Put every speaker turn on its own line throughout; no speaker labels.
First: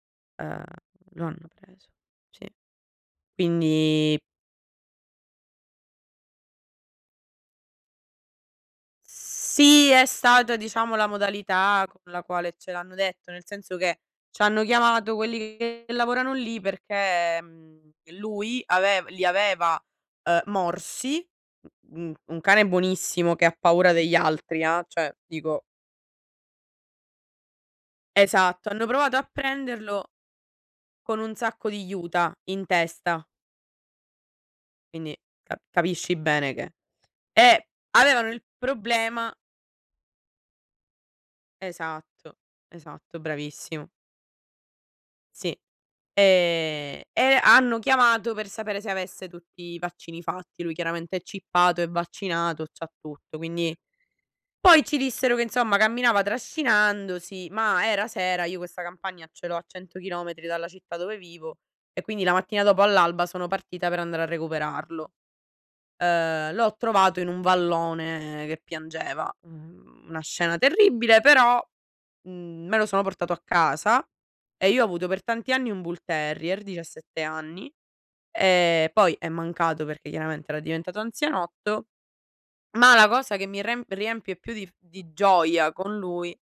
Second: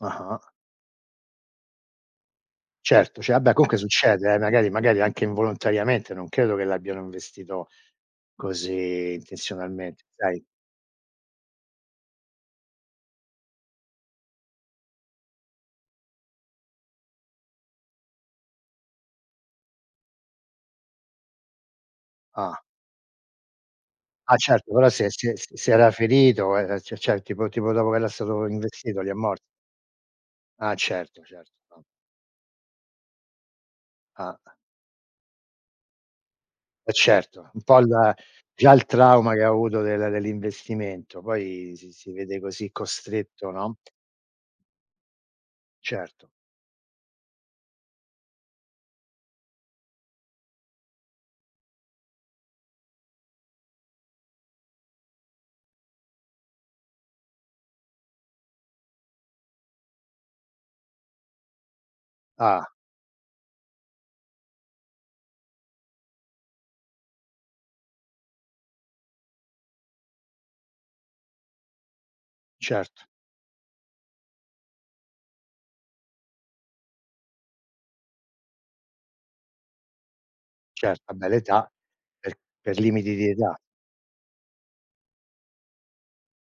Ah-ah.
Uhm, lo hanno preso. Sì.
Certo, cioè vabbè comunque
Quindi
succede, eh, magari magari anche involontariamente, non credo che l'abbiano investito così
Sì,
intenzionalmente.
è
Dai.
stata diciamo la modalità con la quale ce l'hanno detto, nel senso che ci hanno chiamato quelli che lavorano lì, perché, mhmm, lui avev li aveva, uhm, morsi. Un un
Ah.
cane buonissimo che ha paura degli
Ah
altri,
certo,
ehm,
ora se
cioè
se
dico
se era ferito e e c'è c'è tipo tipo dopo che era stato
Esatto, hanno
investito lì è
provato a
morto.
prenderlo
Ah
con
certo,
un
certo,
sacco
no.
di juta in testa.
Ah.
Quindi ca capisci bene che
Eh certo, un
eh,
po' il
avevano il
già il trauma,
problema
che ha avuto del dell'investimento, poi si si
Esatto,
vede così
esatto
costretto, no?
bravissimo. Sì,
Certo.
e e hanno chiamato per sapere se avesse tutti i vaccini fatti. Lui chiaramente è chippato, è vaccinato, c'ha tutto quindi poi, ci dissero che insomma camminava trascinandosi, ma era sera, io questa campagna ce l'ho a 100 chilometri dalla città dove vivo, e quindi la mattina
Ah.
dopo all'alba, sono partita per andare a recuperarlo. Uhm, l'ho trovato in un vallone che piangeva. Uhm, una scena terribile, però, mhmm, me lo sono
Certo.
portato a casa, e io ho avuto per tanti anni un Bull Terrier, 17 anni. E poi è mancato perché chiaramente era diventato
Certo, vabbè l'età
anzianotto
per per
ma la
limiti di
cosa che
età.
mi remp riempie più di f di gioia con lui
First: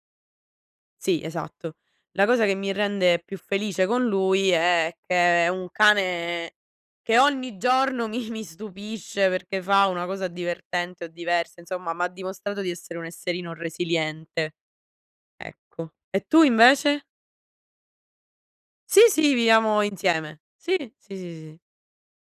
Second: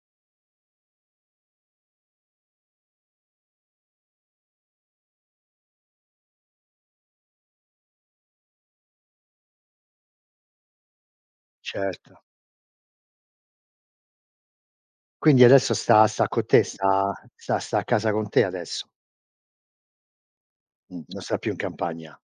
Sì, esatto. La cosa che mi rende più felice con lui, è che è un cane che ogni giorno mi mi stupisce, perché fa una cosa divertente o diversa, insomma, mi ha
Certo.
dimostrato di essere un esserino resiliente.
Quindi adesso
Ecco.
sta
E
sta
tu
con te,
invece?
sta sta sta a casa con te adesso?
Sì, sì, viviamo insieme. Sì,
Mh,
sì,
non
sì,
sta più in
sì.
campagna.